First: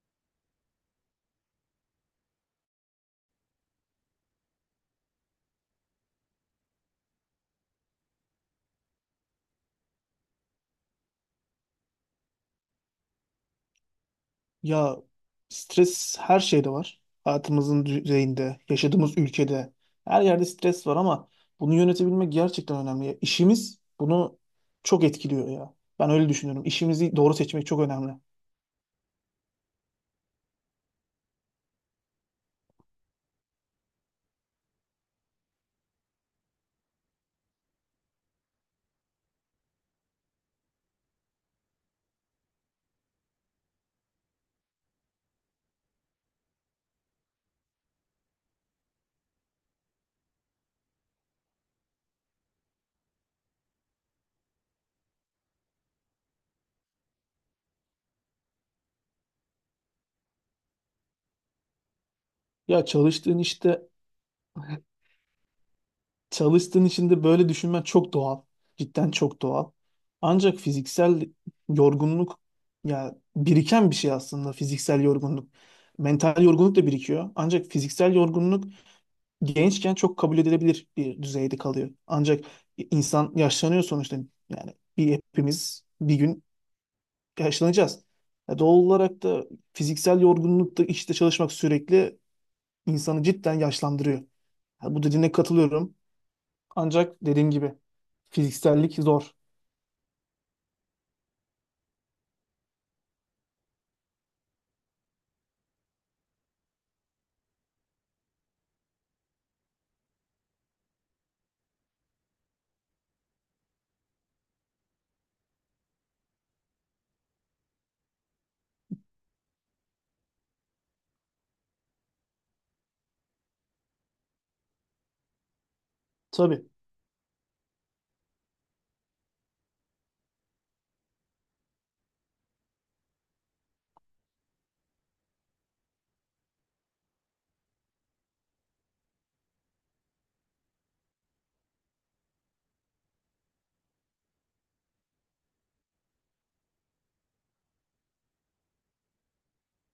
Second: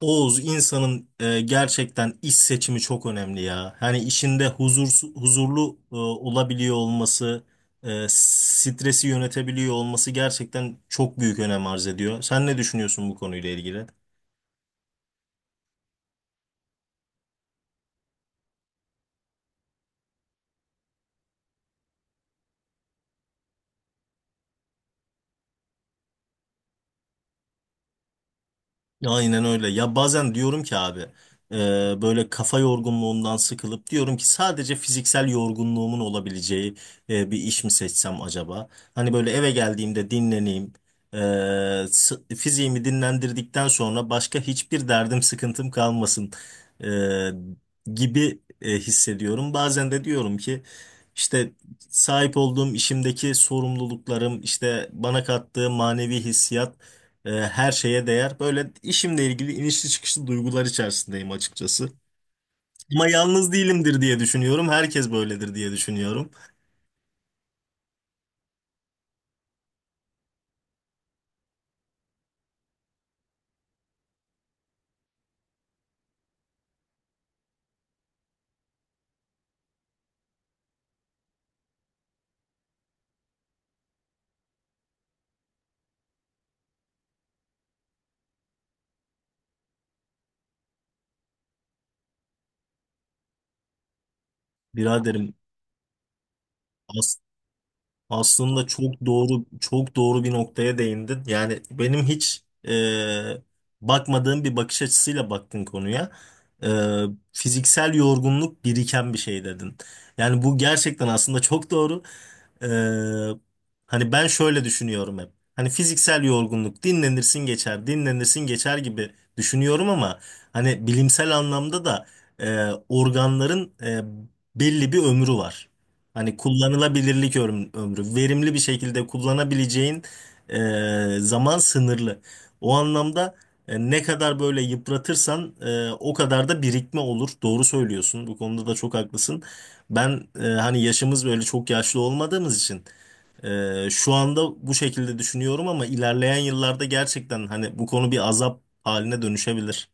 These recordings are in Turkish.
Oğuz insanın gerçekten iş seçimi çok önemli ya. Hani işinde huzurlu olabiliyor olması, stresi yönetebiliyor olması gerçekten çok büyük önem arz ediyor. Sen ne düşünüyorsun bu konuyla ilgili? Ya, stres her şeyde var. Hayatımızın düzeyinde, yaşadığımız ülkede, her yerde stres var ama bunu yönetebilmek gerçekten önemli. Ya, İşimiz bunu çok etkiliyor ya. Ben öyle düşünüyorum. İşimizi doğru seçmek çok önemli. Aynen öyle. Ya bazen diyorum ki abi, böyle kafa yorgunluğundan sıkılıp diyorum ki sadece fiziksel yorgunluğumun olabileceği bir iş mi seçsem acaba? Hani böyle eve geldiğimde dinleneyim. Fiziğimi dinlendirdikten sonra başka hiçbir derdim sıkıntım kalmasın e, gibi hissediyorum. Bazen de diyorum ki işte sahip olduğum işimdeki sorumluluklarım işte bana kattığı manevi hissiyat her şeye değer. Böyle işimle ilgili inişli çıkışlı duygular içerisindeyim açıkçası. Ya, Ama çalıştığın yalnız işte değilimdir diye düşünüyorum. Herkes böyledir diye düşünüyorum. çalıştığın için de böyle düşünmen çok doğal. Cidden çok doğal. Ancak fiziksel yorgunluk, ya, biriken bir şey aslında fiziksel yorgunluk. Mental yorgunluk da birikiyor. Ancak fiziksel yorgunluk gençken çok kabul edilebilir bir düzeyde kalıyor. Ancak insan yaşlanıyor sonuçta. Yani bir hepimiz bir gün yaşlanacağız. Ya, doğal olarak da fiziksel yorgunluk da işte çalışmak sürekli insanı cidden yaşlandırıyor. Ya, bu dediğine Biraderim. katılıyorum. Ancak dediğim gibi Aslında fiziksellik çok zor. doğru çok doğru bir noktaya değindin. Yani benim hiç e, bakmadığım bir bakış açısıyla baktın konuya. E, Fiziksel yorgunluk biriken bir şey dedin. Yani bu gerçekten aslında çok doğru. E, Hani ben şöyle düşünüyorum hep. Hani fiziksel yorgunluk dinlenirsin geçer, dinlenirsin geçer gibi düşünüyorum ama hani bilimsel anlamda da organların belli bir ömrü var. Hani Tabii. kullanılabilirlik ömrü, verimli bir şekilde kullanabileceğin e, zaman sınırlı. O anlamda ne kadar böyle yıpratırsan o kadar da birikme olur. Doğru söylüyorsun. Bu konuda da çok haklısın. Ben hani yaşımız böyle çok yaşlı olmadığımız için şu anda bu şekilde düşünüyorum ama ilerleyen yıllarda gerçekten hani bu konu bir azap haline dönüşebilir.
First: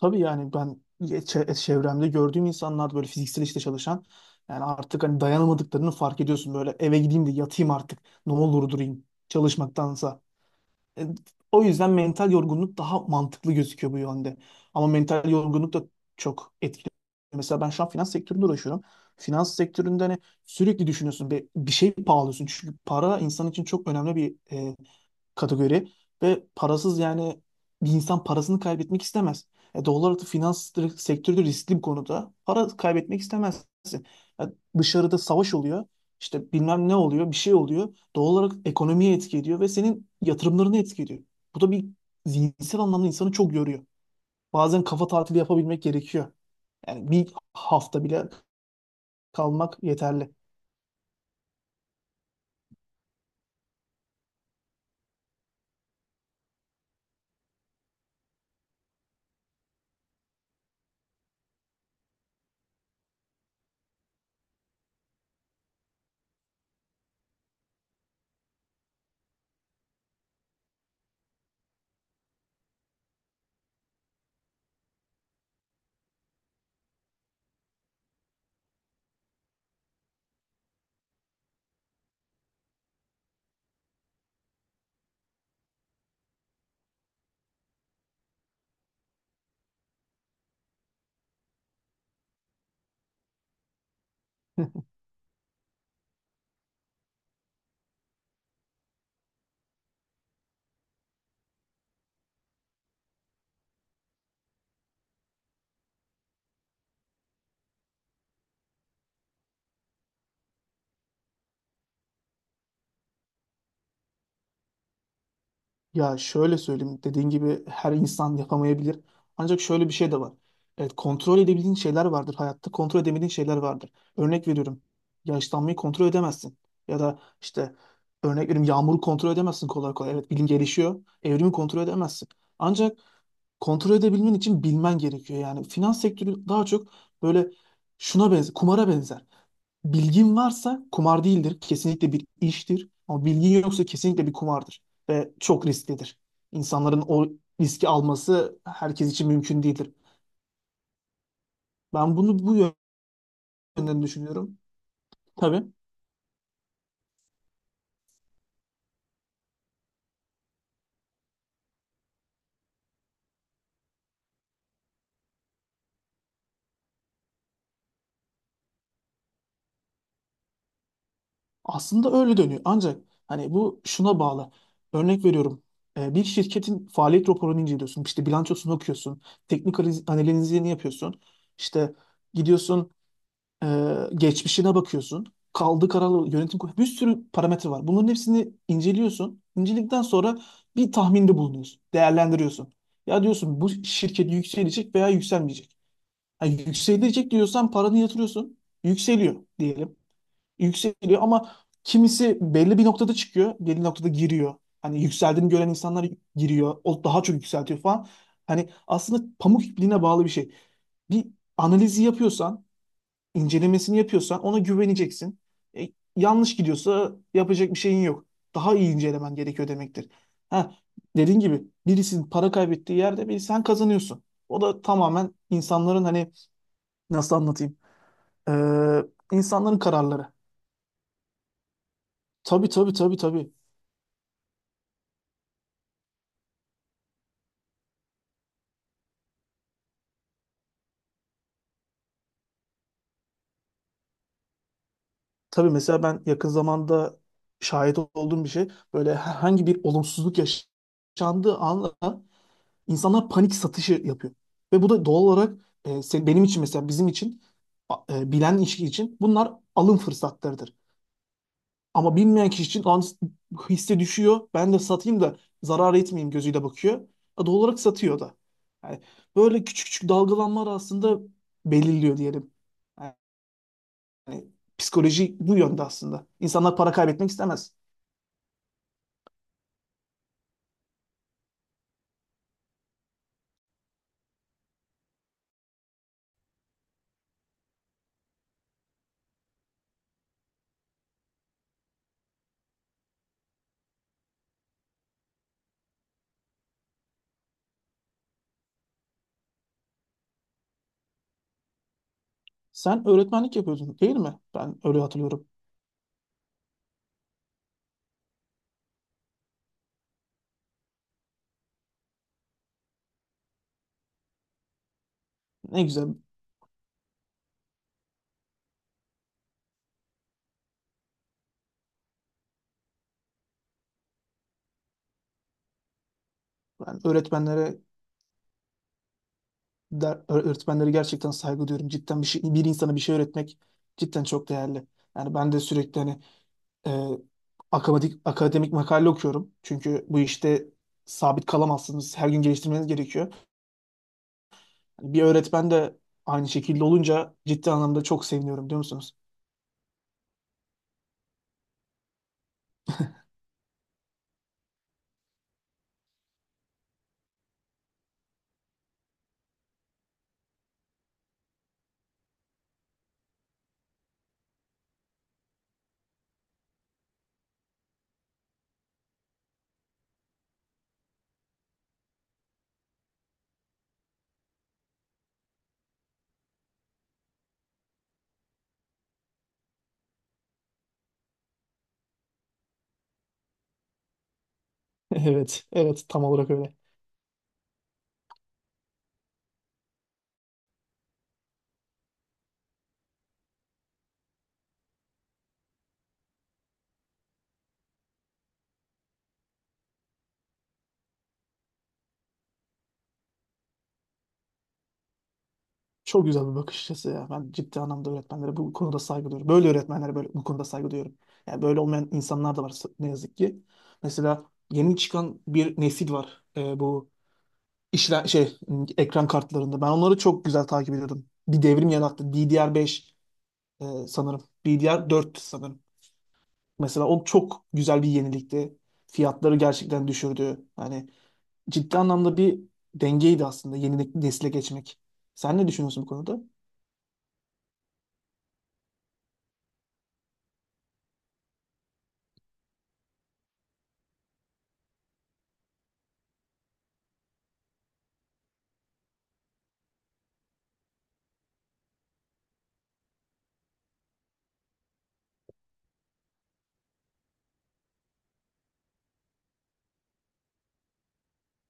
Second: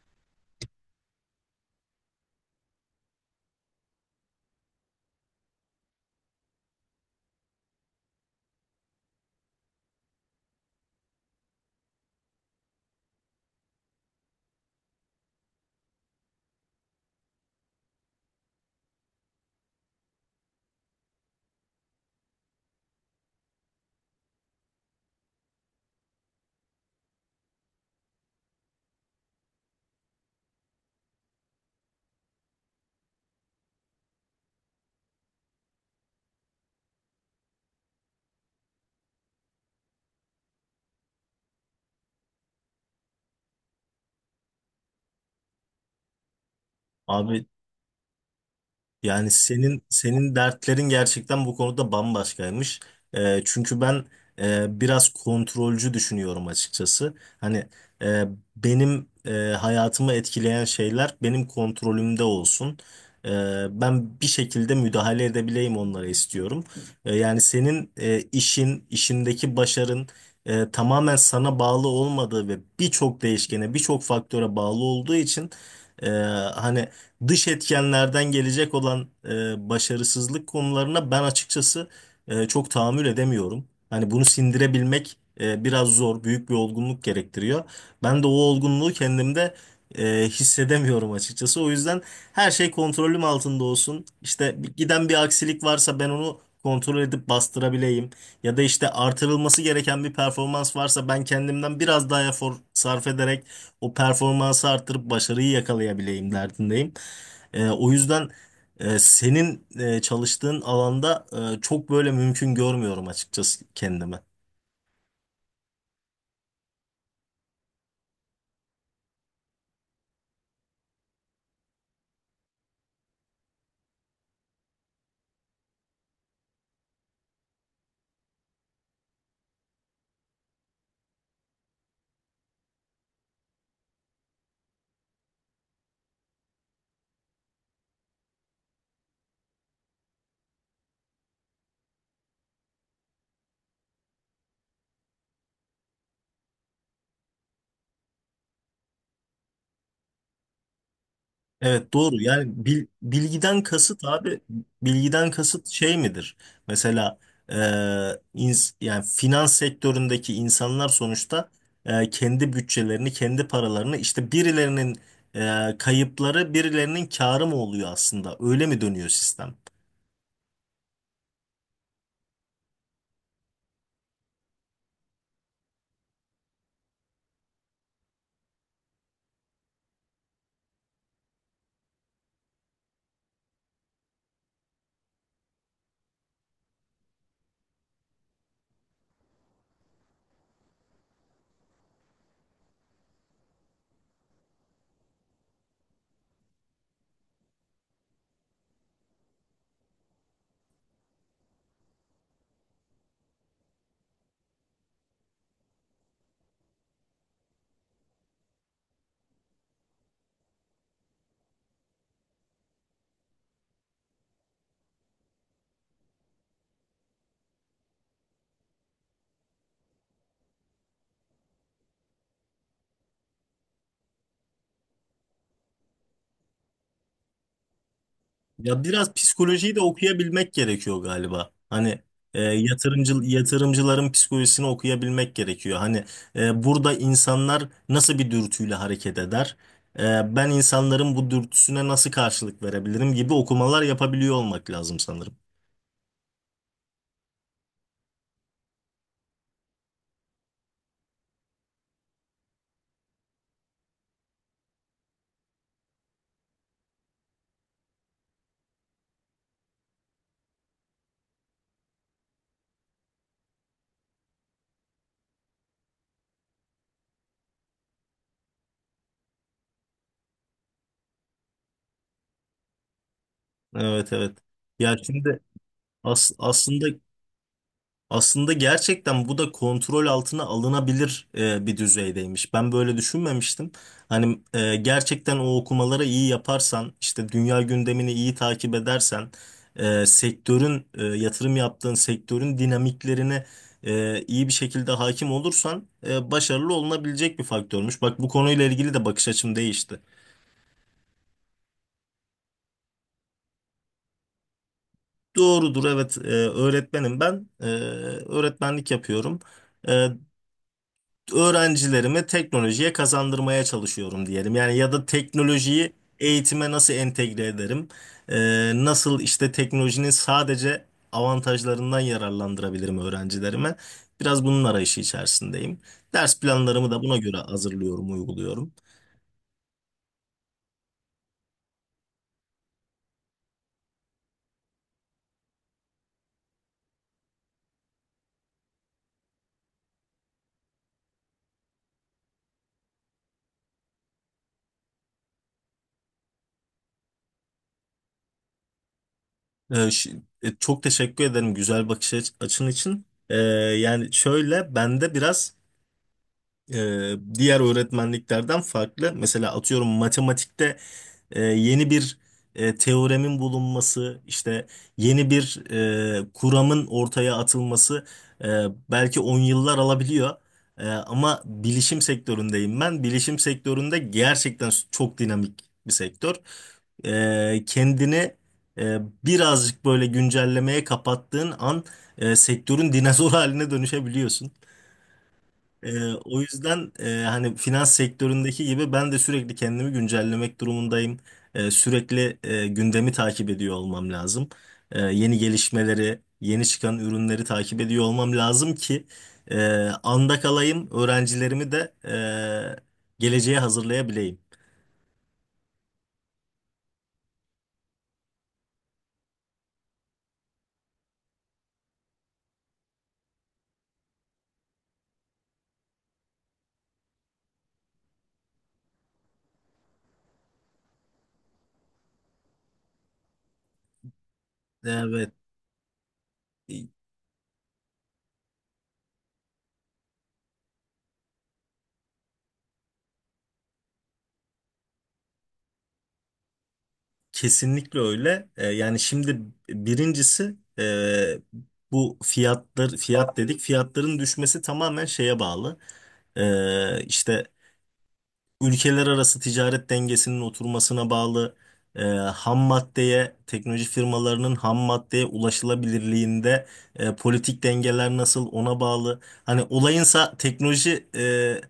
Tabii, yani ben çevremde gördüğüm insanlar böyle fiziksel işte çalışan, yani artık hani dayanamadıklarını fark ediyorsun, böyle eve gideyim de yatayım artık, ne olur durayım çalışmaktansa. E, O yüzden mental yorgunluk daha mantıklı gözüküyor bu yönde. Ama mental yorgunluk da çok etkili. Mesela ben şu an finans sektöründe uğraşıyorum. Finans sektöründe hani sürekli düşünüyorsun, bir şey pahalıyorsun. Çünkü para insan için çok önemli bir kategori, ve parasız, yani bir insan parasını kaybetmek istemez. Doğal olarak da finans sektörü de riskli bir konuda. Para kaybetmek istemezsin. Ya, dışarıda savaş oluyor, işte bilmem ne oluyor, bir şey oluyor. Doğal olarak ekonomiye etki ediyor ve senin yatırımlarını etki ediyor. Bu da bir zihinsel anlamda insanı çok yoruyor. Bazen kafa tatili yapabilmek gerekiyor. Yani bir Abi. hafta bile Yani kalmak senin yeterli. senin dertlerin gerçekten bu konuda bambaşkaymış. Çünkü ben biraz kontrolcü düşünüyorum açıkçası. Hani e, benim hayatımı etkileyen şeyler benim kontrolümde olsun. Ee, Ben bir şekilde müdahale edebileyim onlara istiyorum. Yani senin işin, işindeki başarın tamamen sana bağlı olmadığı ve birçok değişkene, birçok faktöre bağlı olduğu için e, hani dış etkenlerden gelecek olan başarısızlık konularına ben açıkçası çok tahammül edemiyorum. Hani bunu sindirebilmek biraz zor, büyük bir olgunluk gerektiriyor. Ben de o olgunluğu kendimde hissedemiyorum açıkçası. O yüzden her şey kontrolüm altında olsun. İşte giden bir aksilik varsa ben onu kontrol edip bastırabileyim. Ya da işte artırılması gereken bir performans varsa ben kendimden biraz daha efor sarf ederek o performansı arttırıp başarıyı yakalayabileyim derdindeyim. O yüzden senin çalıştığın alanda çok böyle mümkün görmüyorum açıkçası kendime. Ya, şöyle söyleyeyim, dediğin gibi her insan yapamayabilir. Ancak şöyle bir şey de var. Evet, kontrol edebildiğin şeyler vardır hayatta, kontrol edemediğin şeyler vardır. Örnek veriyorum, yaşlanmayı kontrol edemezsin. Ya da işte örnek veriyorum, yağmuru kontrol edemezsin kolay kolay. Evet, bilim gelişiyor, evrimi kontrol edemezsin. Ancak kontrol edebilmen için bilmen gerekiyor. Yani finans sektörü daha çok böyle şuna benzer, kumara benzer. Bilgin varsa kumar değildir, kesinlikle bir iştir. Ama bilgin yoksa kesinlikle bir kumardır ve çok risklidir. İnsanların o riski alması herkes için mümkün değildir. Evet doğru, Ben bunu bu yani bilgiden yönden kasıt abi, düşünüyorum. bilgiden Tabii. kasıt şey midir? Mesela e, yani finans sektöründeki insanlar sonuçta kendi bütçelerini kendi paralarını işte birilerinin kayıpları birilerinin kârı mı oluyor, aslında öyle mi dönüyor sistem? Aslında öyle dönüyor. Ancak hani bu şuna bağlı. Örnek veriyorum. Bir şirketin faaliyet raporunu inceliyorsun. İşte bilançosunu okuyorsun. Teknik analizini yapıyorsun. İşte gidiyorsun, e, geçmişine bakıyorsun. Kaldığı kararlı yönetim kurulu. Bir sürü parametre var. Bunların hepsini inceliyorsun. İnceledikten sonra bir tahminde bulunuyorsun. Değerlendiriyorsun. Ya, diyorsun bu şirket yükselecek veya yükselmeyecek. Ha, yükselecek diyorsan paranı yatırıyorsun. Yükseliyor diyelim, yükseliyor ama kimisi belli bir noktada çıkıyor, belli noktada giriyor. Hani yükseldiğini gören insanlar giriyor, o daha çok yükseltiyor falan. Hani aslında pamuk ipliğine bağlı bir şey. Bir analizi yapıyorsan, incelemesini yapıyorsan ona güveneceksin. E, Yanlış gidiyorsa yapacak bir şeyin yok. Daha iyi incelemen gerekiyor demektir. Ha, dediğin gibi birisinin para kaybettiği yerde bir sen kazanıyorsun. O da tamamen insanların hani nasıl anlatayım? Ya Ee, biraz psikolojiyi insanların de kararları. okuyabilmek gerekiyor galiba. Hani Tabii, tabii, yatırımcı tabii, tabii. yatırımcıların psikolojisini okuyabilmek gerekiyor. Hani burada insanlar nasıl bir dürtüyle hareket eder? Ben insanların bu dürtüsüne nasıl karşılık verebilirim gibi okumalar yapabiliyor olmak lazım sanırım. Tabii mesela ben yakın zamanda şahit olduğum bir şey, böyle herhangi bir olumsuzluk yaşandığı anla insanlar panik satışı yapıyor. Ve bu da doğal olarak, benim için, mesela bizim için, bilen kişi için bunlar alım fırsatlarıdır. Ama bilmeyen kişi için, "Lan hisse düşüyor ben de satayım da zarar etmeyeyim" gözüyle bakıyor. Doğal olarak satıyor da. Yani böyle küçük küçük dalgalanmalar aslında belirliyor diyelim. Evet, evet. Yani Ya psikoloji şimdi, bu yönde aslında. as- İnsanlar aslında para kaybetmek istemez. aslında gerçekten bu da kontrol altına alınabilir bir düzeydeymiş. Ben böyle düşünmemiştim. Hani gerçekten o okumaları iyi yaparsan, işte dünya gündemini iyi takip edersen, yatırım yaptığın sektörün dinamiklerine iyi bir şekilde hakim olursan başarılı olunabilecek bir faktörmüş. Bak bu konuyla ilgili de bakış açım değişti. Sen öğretmenlik yapıyordun değil mi? Ben öyle hatırlıyorum. Doğrudur, evet, öğretmenim ben. Öğretmenlik yapıyorum. E, Öğrencilerimi teknolojiye kazandırmaya çalışıyorum diyelim. Yani ya da Ne teknolojiyi güzel. eğitime nasıl entegre ederim? Nasıl işte teknolojinin sadece avantajlarından yararlandırabilirim öğrencilerime? Biraz bunun arayışı içerisindeyim. Ders planlarımı Ben da buna göre öğretmenlere hazırlıyorum, uyguluyorum. der, öğretmenlere gerçekten saygı duyuyorum. Cidden bir şey, bir insana bir şey öğretmek cidden çok değerli. Yani ben de sürekli hani e, akademik makale okuyorum. Çünkü bu işte sabit kalamazsınız. Her gün geliştirmeniz gerekiyor. Hani bir öğretmen de aynı şekilde olunca ciddi anlamda çok seviniyorum, diyor musunuz? Ee, ş- Çok teşekkür ederim güzel bakış açın için. Yani şöyle bende biraz diğer öğretmenliklerden farklı. Mesela atıyorum matematikte yeni bir teoremin bulunması, işte yeni bir kuramın ortaya atılması e, belki 10 yıllar alabiliyor. Ama bilişim sektöründeyim ben. Bilişim sektöründe gerçekten çok dinamik bir sektör. Kendini e, birazcık böyle güncellemeye kapattığın an sektörün dinozor haline dönüşebiliyorsun. Evet, evet, tam O olarak öyle. yüzden hani finans sektöründeki gibi ben de sürekli kendimi güncellemek durumundayım. Sürekli gündemi takip ediyor olmam lazım. Yeni gelişmeleri, yeni çıkan ürünleri takip ediyor olmam lazım ki e, anda kalayım, öğrencilerimi de geleceğe hazırlayabileyim. Çok güzel bir bakış açısı ya. Ben ciddi anlamda öğretmenlere bu konuda saygı duyuyorum. Böyle öğretmenlere böyle bu konuda saygı duyuyorum. Yani böyle olmayan insanlar da var, ne yazık ki. Mesela yeni çıkan bir nesil var. Bu işler şey, ekran kartlarında. Ben onları çok güzel takip ediyordum. Bir devrim yarattı. DDR5, sanırım. Evet, DDR4 sanırım. e, Mesela o çok güzel bir yenilikti. Fiyatları gerçekten düşürdü. Hani ciddi anlamda bir dengeydi aslında yeni nesile geçmek. Sen ne düşünüyorsun bu konuda? kesinlikle öyle. Yani şimdi birincisi bu fiyatlar, fiyat dedik. Fiyatların düşmesi tamamen şeye bağlı. İşte ülkeler arası ticaret dengesinin oturmasına bağlı, ham maddeye, teknoloji firmalarının ham maddeye ulaşılabilirliğinde politik dengeler nasıl ona bağlı. Hani olayınsa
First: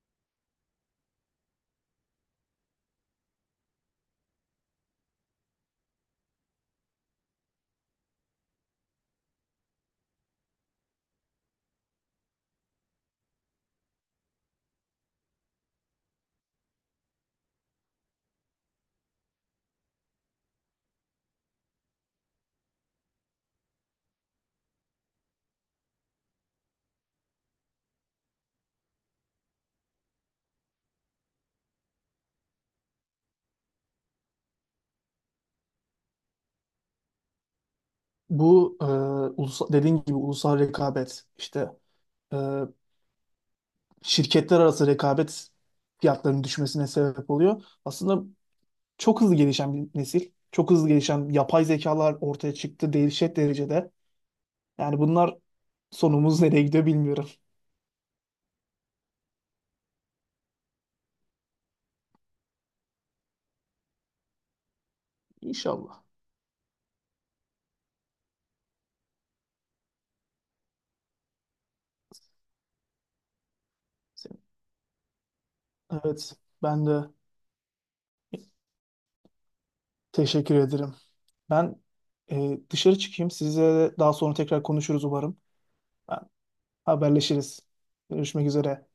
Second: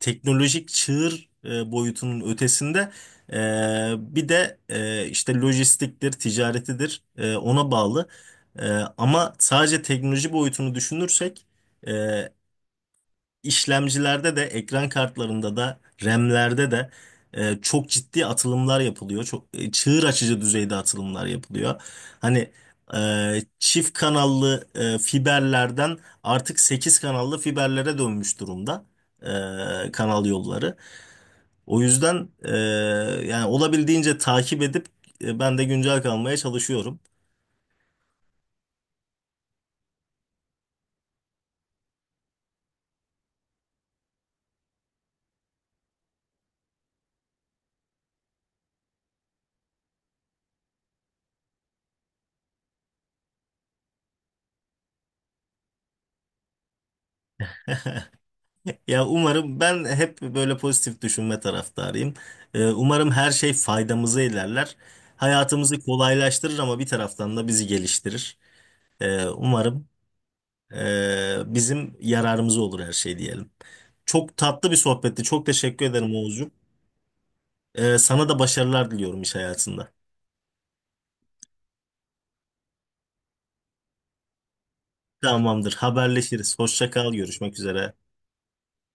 teknolojik çığır boyutunun ötesinde e, bir de işte lojistiktir, ticaretidir, ona bağlı. E, Ama sadece teknoloji boyutunu düşünürsek e, işlemcilerde de ekran kartlarında da RAM'lerde de çok ciddi atılımlar yapılıyor. Çok çığır açıcı düzeyde atılımlar yapılıyor. Hani çift kanallı fiberlerden artık 8 kanallı fiberlere dönmüş durumda kanal yolları. O yüzden yani olabildiğince takip edip ben de güncel kalmaya çalışıyorum. Bu ulusal, dediğin gibi ulusal rekabet, işte e, şirketler arası rekabet fiyatlarının düşmesine sebep oluyor. Aslında çok hızlı gelişen bir nesil. Çok hızlı gelişen yapay zekalar ortaya çıktı dehşet derecede. Yani bunlar, sonumuz nereye gidiyor bilmiyorum. Ya umarım, ben hep böyle pozitif düşünme taraftarıyım. Umarım her şey faydamıza ilerler. Hayatımızı İnşallah. kolaylaştırır ama bir taraftan da bizi geliştirir. Umarım bizim yararımıza olur her şey diyelim. Çok Senin. tatlı bir sohbetti. Çok teşekkür ederim Evet, Oğuzcuğum. ben de Sana da başarılar diliyorum iş hayatında. teşekkür ederim. Ben dışarı çıkayım. Sizle daha sonra tekrar konuşuruz umarım. Tamamdır. Ben, Haberleşiriz. Hoşça kal. Görüşmek haberleşiriz. üzere. Görüşmek üzere.